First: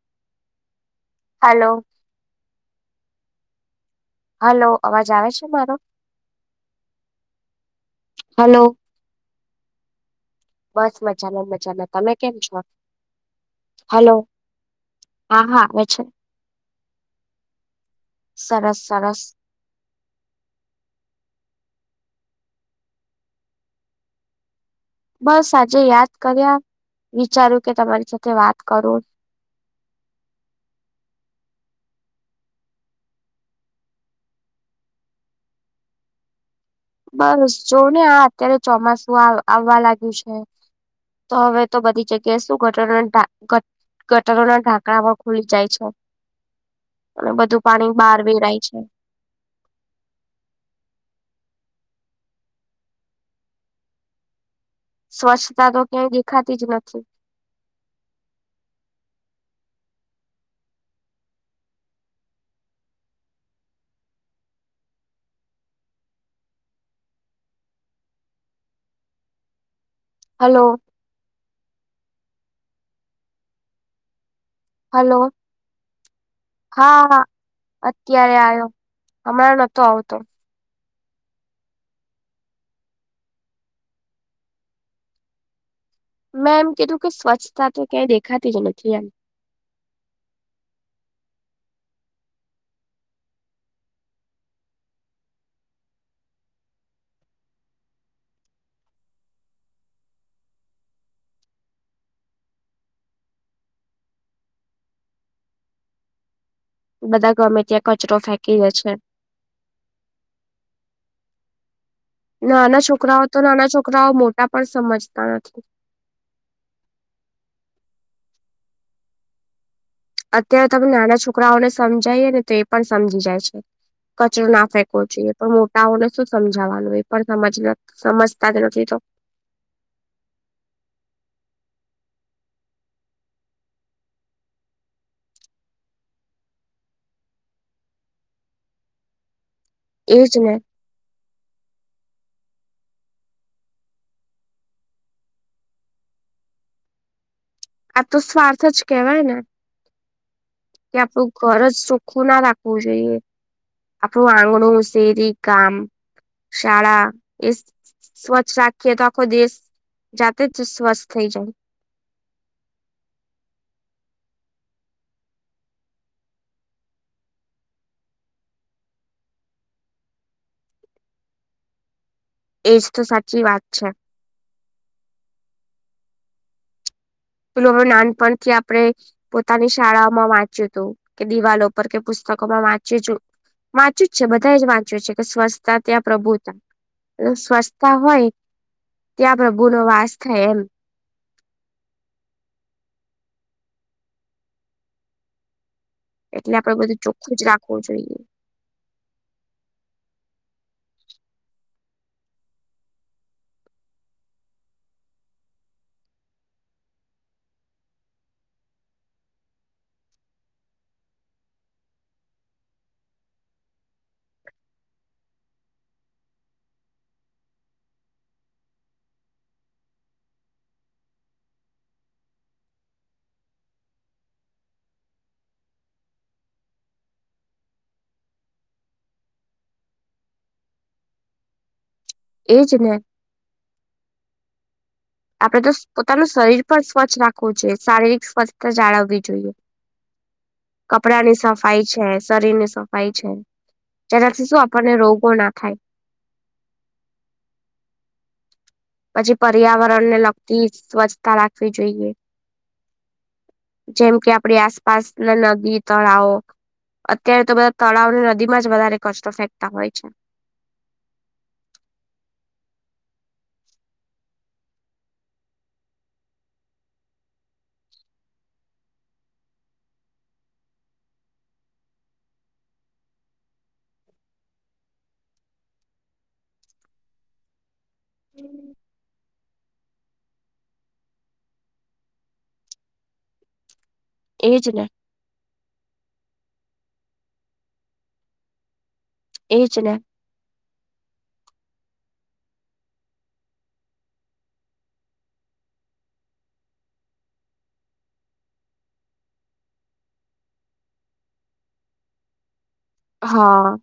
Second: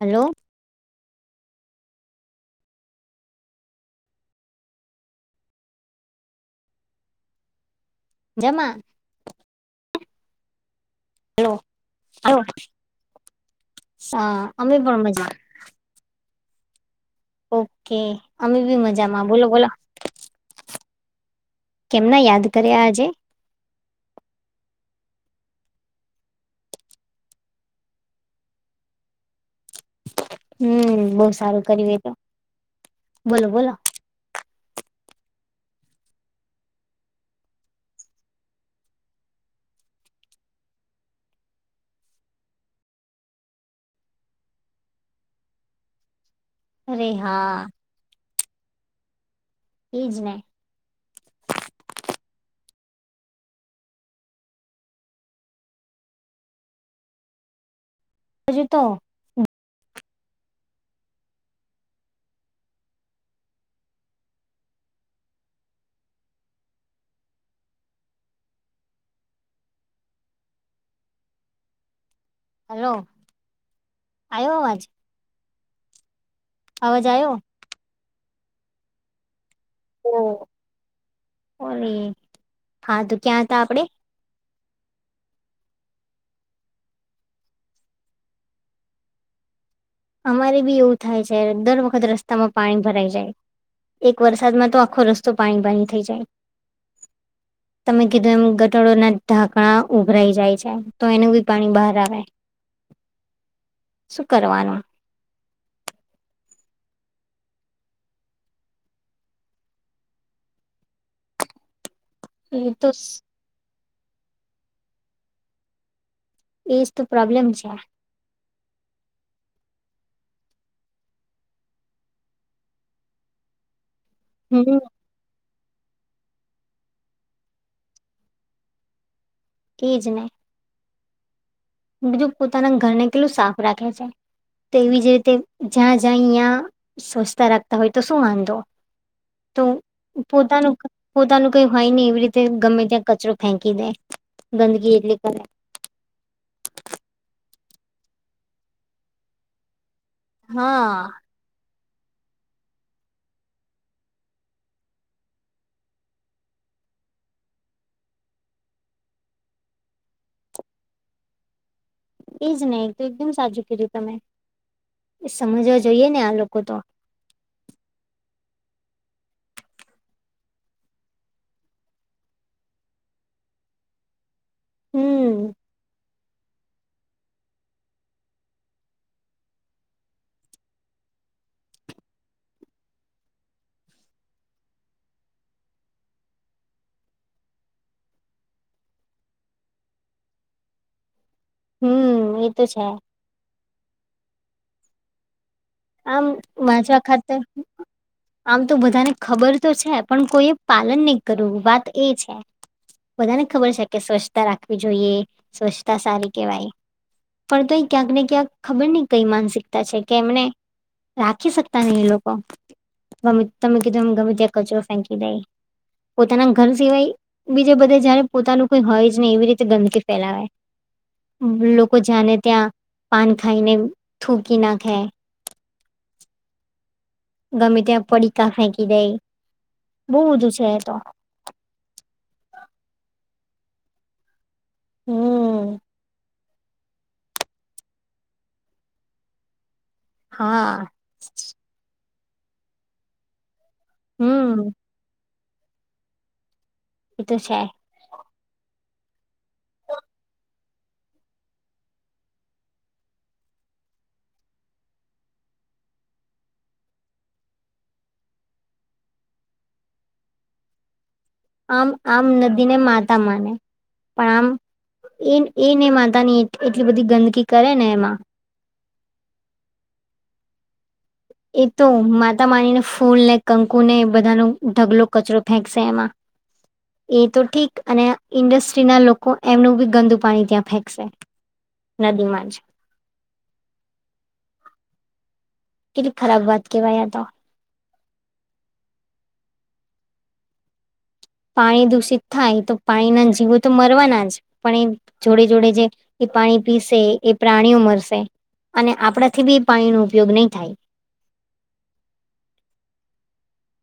Hello હાલો હલોઅવાજ આવે છે મારો હલો જમાં બસ મજા ન મજાનો તમે કેમ છો? હલો હા અમે પણ મજામાં હા હા આવે છે. ઓકે અમે સરસ બી સરસ મજામાં બોલો બોલો કેમના યાદ કર્યા આજે બસ આજે યાદ કર્યા વિચારું કે તમારી સાથે વાત કરું. [inaudible] હમ્મ બહુ સારું કર તો બોલો બોલો બસ જોવો ને આ અત્યારે ચોમાસું આવવા લાગ્યું છે. તો હવે તો બધી જગ્યાએ શું ઘટના ટા ગટરોના ઢાંકણામાં ખુલી જાય છે. અરે અને હા બધું પાણી બહાર વેરાય છે. ઈ જ ને સ્વચ્છતા તો ક્યાંય દેખાતી જ નથી હજી તો હલો હલો આયો અવાજ હલો અવાજ હા આવ્યો અત્યારે આવ્યો હમણાં નહતો આવતો ઓલી હા તો ક્યાં હતા આપડે મેં એમ કીધું કે સ્વચ્છતા તો ક્યાંય દેખાતી જ નથી એમ અમારે બી એવું થાય છે દર વખત રસ્તામાં પાણી ભરાઈ જાય એક વરસાદમાં તો આખો રસ્તો પાણી પાણી થઈ જાય [inaudible] તમે કીધું એમ ગટાડોના ઢાંકણા ઉભરાઈ જાય છે તો એનું બી પાણી બહાર આવે [inaudible] શું કરવાનું બધા ગમે ત્યાં કચરો ફેંકી જ છે નાના છોકરાઓ તો નાના છોકરાઓ મોટા પણ સમજતા નથી એજ તો પ્રોબ્લેમ છે. અત્યારે તમે નાના છોકરાઓને સમજાયએ ને તો એ પણ સમજી જાય છે. કચરો ના હમ ફેંકવો જોઈએ તો મો ટા ઓને શું સમજાવાનું એ પણ સમજ સમજતા જ નથી તો એ જ ને બીધું પોતાના ઘરને કેટલું સાફ રાખે છે. તેવી જ રીતે જ્યાં જ્યાંં સ્વચછતા રાખતા હોય તો શું વાંધો તો એજ ને પોતાનું પોતાનું કઈ હોય નહી એવી રીતે ગમે ત્યાં કચરો ફેંકી દે ગંદકી એટલી કરે આ તો સ્વાર્થ જ કેહેવાય ને કે હા આપણું ઘર જ ચોખ્ખું ના રાખવું જોઈએ આપણું આંગણું સેરી ગામ સળા એ સ્વચ્છ રાખે તખો દેશ જાતે જ સ્વસ્થ થઈ જાય એજ નહીિ તો એકદમ સાજું કર્યું તમે એ સમજવા જોઈએ ને આ લોકો તો એજ તો સાચી વાત છે હમ પેલું હવે નાનપણથી આપણે પોતાની શાળામાં વાંચ્યું હતું કે દિવાલો પર કે પુસ્ત પુસ્તકો માં વાંચ્યું વાંચ્યું જ છે બધા જ વાંચ્યું છે કે સ્વચ્છતા ત્યાં પ્રભુતા સ્વચ્છતા હોય ત્યાં પ્રભુનોો વાસ થાય એમ હમ એ તો છે આમ એટલે આપડે વાજવા બધું ખાતર ચોખ્ખું જ રાખવું જોઈએ આમ તો બધાને ખબર તો છે પણ કોઈ પાલન નહી કરવું વાત એ છે બધાને ખબર છે કે સ્વચ્છતા રાખવી જોઈએ સ્વચ્છતા સારી કેવાય પણ તો એ ક્યાંકને ક્યાંક ખબર નહી કઈ માનસિકતા છે કે એમને રાખી શકતા નહી એ લોકો ગમે તમે કીધું ગમે ત્યાં કચરો ફેંકી દઈ પોતાના ઘર સિવાય બીજે બધે જયારે પોતાનું કોઈ હોય જ ને એવી રીતે ગંદકી ફેલાવાય લોકો જાને ત્યાં પાન ખાઈને થૂકી ના ખાય ગમે ત્યાં પડીતા ફેંકી દઈ બહુ બધું છે તો એજ ને હમ આપડે તો પોતાનું શરીર પણ સ્વચ્છ રાખવું જોઈએ શારીરિક સ્વસ્્થતા જાળવવી જોઈએ હા કપડા ની સફાઈ છે શરીર ની સફાઈ છે જેનાથી શું હમ આપણને રોગો ના થાય એતો છે પછી પર્યાવરણને લગતી સ્વચ્છતા રાખવી જોઈએ જેમ કે આપડી આસપાસ ના નદી તળાવ અત્યારે તો બધા તળાવને નદીમાં જ વધારે કષ્ટો ફેંકતા હોય છે આમ આમ નદીને માતા માને પણ આમ એ એ ને માતા ની એટલી બધી ગંદકી કરે ને એમાં એ તો માતા માનીને ફૂલ ને કંકુ ને બધાનો ઢગલો કચરો ફેંકશે એમાં. એ તો ઠીક અને ઇન્ડસ્ટ્રી ના લોકો એમનું બી ગંદુ પાણી ત્યાં ફેંકશે, નદીમાં જ, એજ ને! કેટલી ખરાબ વાત કેવાયા આ તો, એ જ ને પાણી દૂષિત થાય તો પાણીના જીવો તો મરવાના જ પણ, એ જોડે જોડે જે એ પાણી પીસે એ પ્રાણીઓ મરસે, અને આપણાથી બી પાણી ન ઉપયોગ નહીં થાય હા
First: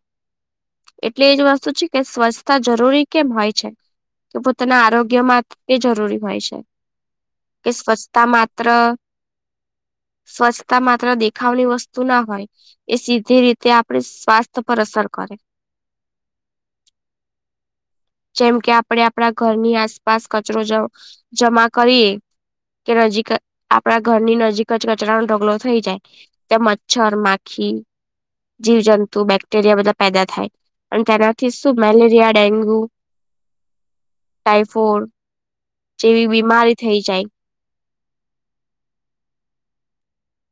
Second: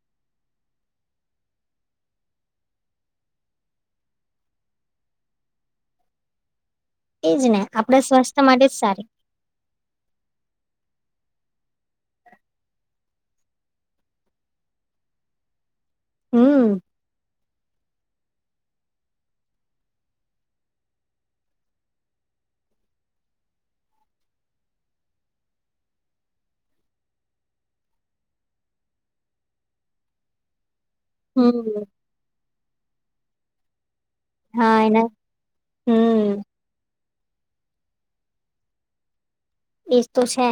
એટલે એજ વસ્તુ છે કે સ્વચ્છતા જરૂરી કેમ હોય છે તો પોતાના આરોગ્યમાં તે જરૂરી હોય છે એજ ને કે આપણા સ્વચ્છતા સ્વાસ્થ્ય માત્ર માટે જ સારી સ્વચ્છતા માત્ર દેખાવની વસ્તુ ના હોય એ સીધી રીતે આપડ સ્વાસ્થ પર અસર કરે હમ જેમ કે આપડે આપણા ઘરની આસપાસ કચરો જમા કરીએ કે નજીક જ આપણા ઘરની નજીક જ કચરાનો ઢગલો થઈ જાય ત્યા મચ્છર માખી જીવજંતુ, બેક્ટેરિયા બધા પેદા થાય. અને તેનાથી શું હમ મેલેરિયા, ડેન્ગુ હા એના ટાઈફોડ જેવી હમ બીમારી થઈ જાય. એ તો છે.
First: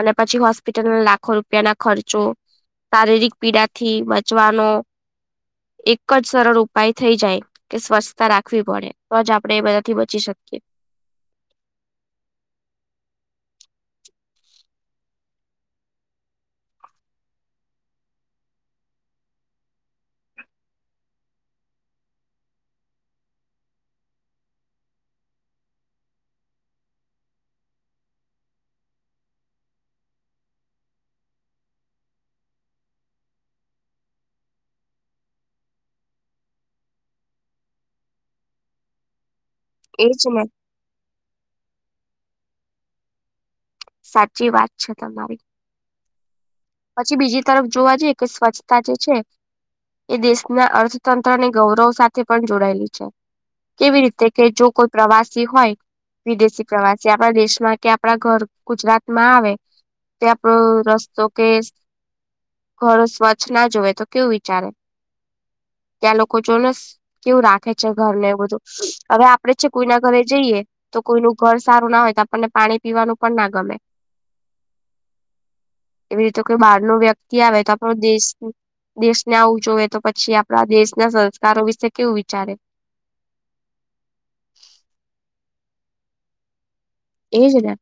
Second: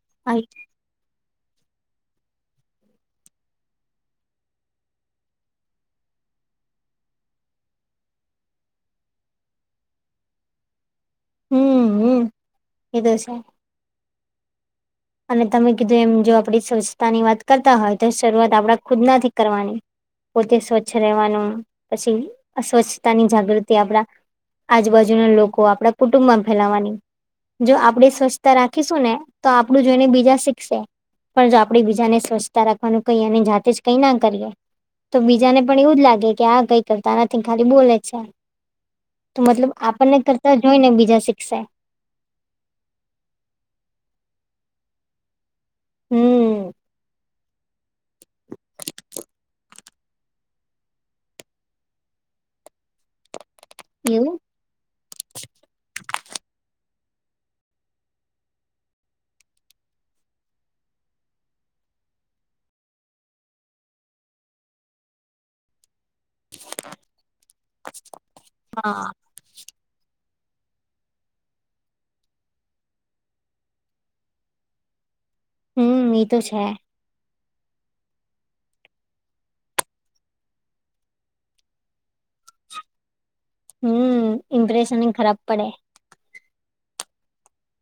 અને પછી હોસ્પિટલ લા લાખો રૂપિયાના ખર્ચો શારીરિક પીડાથી બચવાનો એક જ સરળ ઉપાય થઈ જાય કે સ્વચ્છતા રાખવી પડે તો, જ આપણેે એ બધાથી બચી શકીએ. હમ હમ એ તો છે. અને તમે કીધું એમ જો આપણી સ્વ્છતાની વાત કરતા હોય, તો શરૂઆત આપણા ખુદનાથી કરવાની. પોતે સ્વચ્છ રહેવાનું પછી અસ્વચ્છતાની જાગૃતિ આપણા આજુબાજુના લોકો આપડા કુટુંબમાં ફેલાવાની, જો આપણેે સ્વચ્છતા રાખીશું ને તો, આપણું જોઈને બીજા શીખશે. પણ જો આપડી બીજાને સ્વચ્છતા રાખવાનું કઈ અને જાતે જ કઈ ના કરીએ તો બીજાને પણ એવું જ લાગે કે આ કઈ કરતા નથી ખાલી બોલે છે. તો મતલબ આપણને એજ ને કરતા જોઈને બીજા શિખશે. સાચી વાત છે તમારી. હમ પછી બીજી તરફ જોવા જઈએ કે સ્વચ્છતા જે છે. એ દેશના અર્થતંત્રની ગૌરવ સાથે પણ જોડાયેલી છે. કેવી રીતે એવું કે જો કોઈ પ્રવાસી હોય, વિદેશી પ્રવાસી આપણા દેશમાં કે, આપણા ઘર ગુજરાત માં આવે, તે આપડો રસ્તો કે ઘડું સ્વચ્છ ના જોવે તો કેવું વિચારે ત્યાં લોકો જોને કેવું રાખે છે, ઘરને એ બધું હા હવે આપણે છે કોઈના ઘરે જઈએ તો કોઈનું ઘર સારું ના હોય તો, આપણને પાણી પીવાનું પણ ના ગમે. [unintelligible] [inaudible] હમ એવી એ તો રીતે કોઈ છે બહાર નું વ્યક્તિ આવે તો આપણો દેશ દેશને આવું જોઈએ તો પછી આપણા દેશના સંસ્કારો વિશે કેવું વિચારે? હુ ઇમ્પ્રેશન ખરાબ પડે. એ જ ને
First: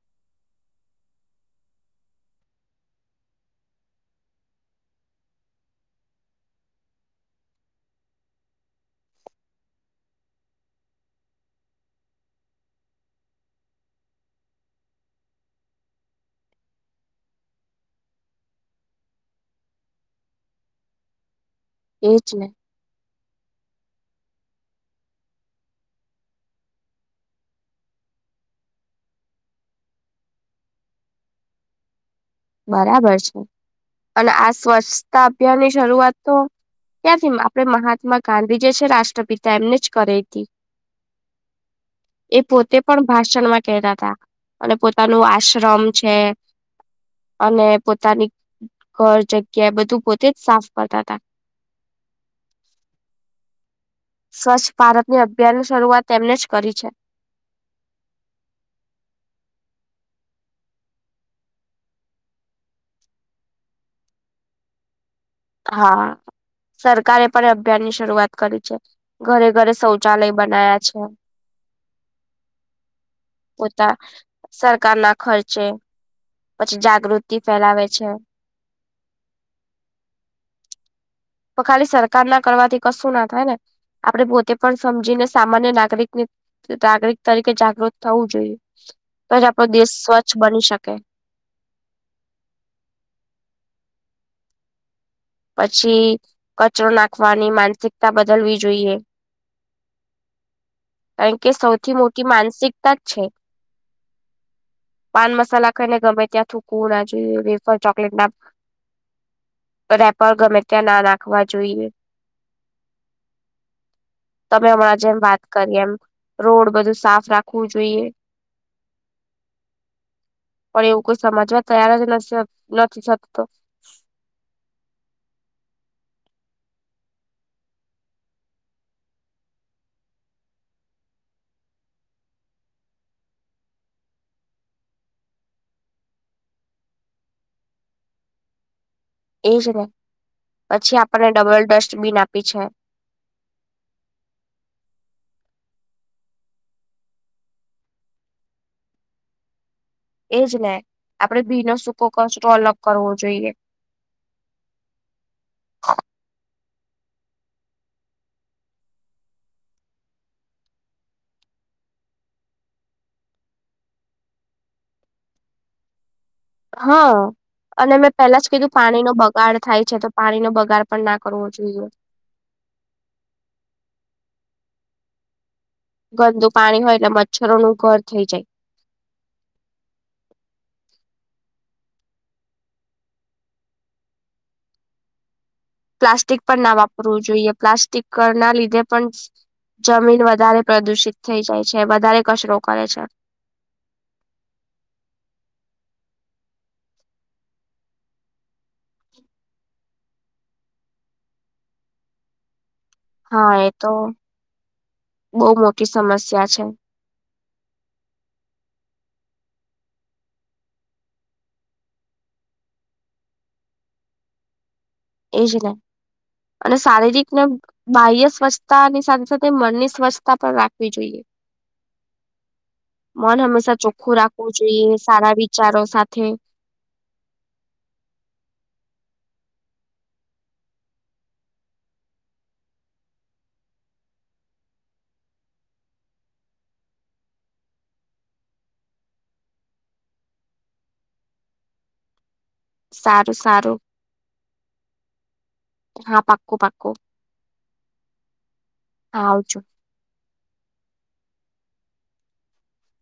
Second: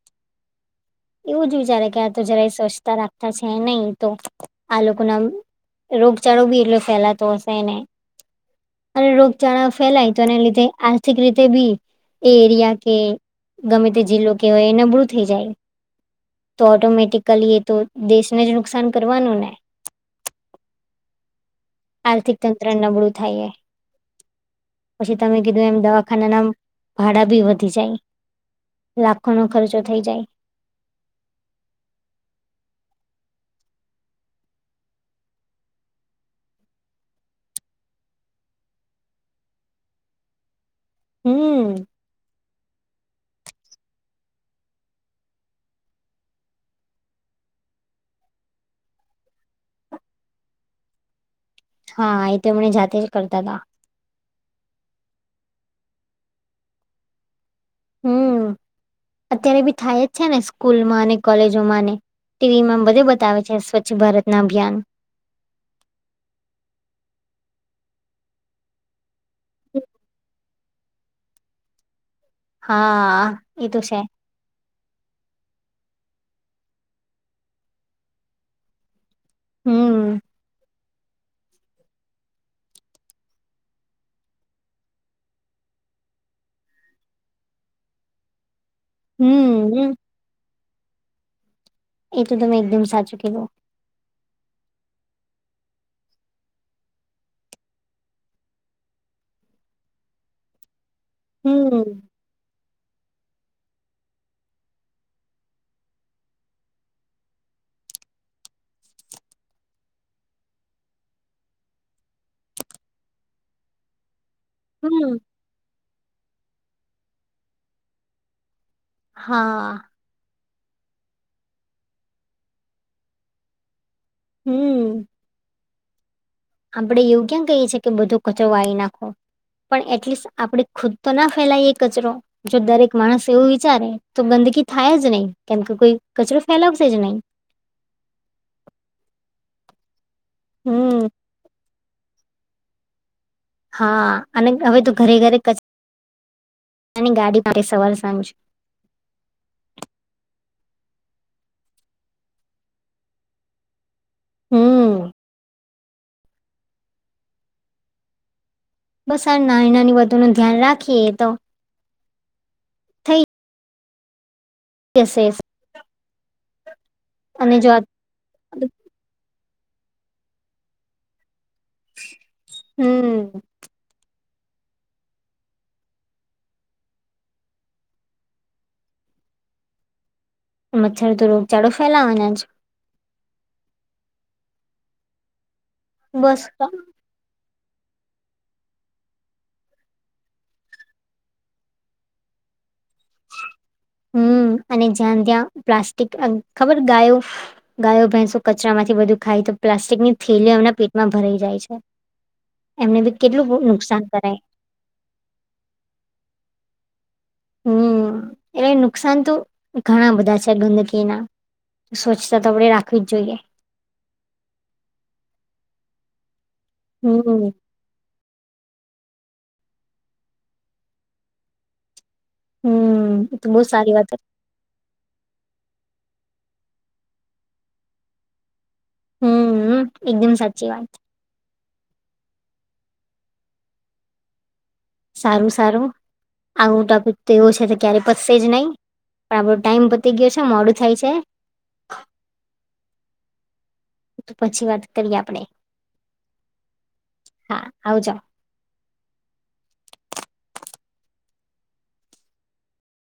એવું જ વિચારે કે આ તો જરાય સ્વચ્છતા રાખતા છે નહી તો આ લોકોના રોગચાળો ભી એટલો ફેલાતો હશેને અને રોગચાળા ફેલાય તો એને લીધે આર્થિક રીતે ભી એ એરિયા કે ગમે તે જિલ્લો કેવાય એ નબળું થઇ જાય. તો ઓટોમેટિકલી એ તો દેશને જ નુકસાન કરવાનું ને [unintelligible] [inaudible] એજ આર્થિક ને તંત્ર નબળું થાયએ પછી તમે કીધું એમ દવાખાનાના ભાડા ભી વધી જાય લાખો નો ખર્ચો થઈ જાય બરાબર છે અને આ સ્વચ્છતા અભિયાનની શરૂઆત તો ત્યાંથી આપણે મહાત્મા ગાંધી જે છે, રાષ્ટ્રપિતા એમને જ કરે હતી. હુ એ પોતે પણ ભાષણમાં કેતા હતા અને પોતાનું આશ્રમ છે. અને પોતાની ઘર જગ્યા એ બધું પોતે જ સાફ કરતા હતા. હા એ તો એમને જાતે જ કરતા હતા. સ્વચ્છ ભારતની અભિયાનની શરૂઆત તેમને જ કરી છે. હમ અત્યારે ભી થાય જ છે ને સ્કૂલમાં અને કોલેજોમાં ને, ટીવીમાં બધે બતાવે છે સ્વચ્છ ભારતના અભિયાન, હા સરકારે પણ અભિયાનની શરૂઆત કરી છે. ઘરે ઘરે શૌચાલય બનાયા છે. [unintelligible] [inaudible] હા એ તો છે. સરકાર ના ખર્ચે પછી જાગૃતિ ફેલાવે છે. હૂ તો ખાલી સરકાર ના કરવાથી કશું ના થાય ને આપણે પોતે પણ સમજીને સામાન્ય નાગરિકને નાગરિક તરીકે જાગૃત થવું જોઈએ. તો જ આપણો દેશ હમ સ્વચ્છ બની શકે. એ તો તમે એકદમ સાચું કિધું. પછી કચરો નાખવાની માનસિકતા બદલવી જોઈએ. કારણ કે સૌથી હમ મોટી માનસિકતા જ છે. પાન મસાલા ખાઈને ગમે ત્યાં થૂકવુ ના જોઇએ, વેફર ચોકલેટ ના [unintelligible] [inaudible] રેપડ ગમે ત્યાં ના રાખવા જોઈએ. તમે હમણાં હમ જેમ વાત કરી એમ રોડ બધું સાફ રાખવું જોઈએ. હા પણ એવું કોઈ સમજવા તૈયાર જ નથી નથી થતતો હૂ આપડે એવું ક્યાં કહીએ છીએ કે બધો કચરો વારી નાખો. પણ એટલીસ્ટ આપે ખુદ તો ના ફેલાયએ કચરો જો દરેક માણસ એવું વિચારે તો બ થાય જ નહી કેમ કે કોઈ કચરો ફેલાવશે જ નહી. [unintelligible] [inaudible] એજ ને પછી હમ આપણને ડબલ ડસ્ટબીન આપી છે. હા અને હવે તો ઘરે ઘરે તેની ગાડી માટે સવાલ સામજીયો. એજ ને આપડે બી નો સૂકો કોલઅપ કરવો જોઈએ. હું. હ [inaudible] બસ આ નાની નાની વધુ ન ધ્યાન રાખીએ તો થઈ. યસ સેસ હા અને મેં પેલા જ કીધું પાણી નો બગાડ થાય છે તો પાણીનો બગાડ પણ નાખી કરવો જોઈએ. હમ ગંદુ પાણી હોય એટલે મચ્છરોનું ઘર થઈ જાય. મચ્છર તો રોગચાળો ફેલાવાના જ પ્લાસ્ટિક બસ પણ તો ના વાપરવું જોઈએ પ્લાસ્ટિક ના લીધે પણ જમીન વધારે પ્રદુષિત થઈ જાય છે વધારે કચરો કરે છે. હમ અને જ્યાં ત્યાં પ્લાસ્ટિક ખબર ગાયો ગાયો ભેંસો કચરા માંથી બધું ખાય તો પ્લાસ્ટિકની થેલીઓ એમના પેટમાં ભરાઈ જાય છે. એમને બી કેટલું હા એ તો નુકસાન કરાય બહુ મોટી સમસ્યા છે. [unintelligible] હમ [inaudible] એટલે નુકસાન તો ઘણા બધા છે ગંદકીના સ્વચ્છતા તો આપણેે રાખવી જ જોઈએ. એજ ને અને શારીરિકને હમ બાહ્ય સ્વચ્છતાની સાથે સાથે મનની સ્વચ્છતા પણ રાખવી જોઈએ. હમ એ મન તો બહુ હંમેશા સારી વાત ચોખ્ખું રાખવું જોઈએ સારા રીતે વિચારો સાથે હું હું એકદમ સાચી વાત સારું સારું આવું ટોપિક તો એવો છે ક્યારે પચશે જ નહી. પણ આપડો ટાઈમ બતી ગયો છે મોડું થાય છે. સારું સારું. પછી વાત કરીએ આપડે હા પાક્કું પાક્કું હા આવ જાવ. હા આવજો.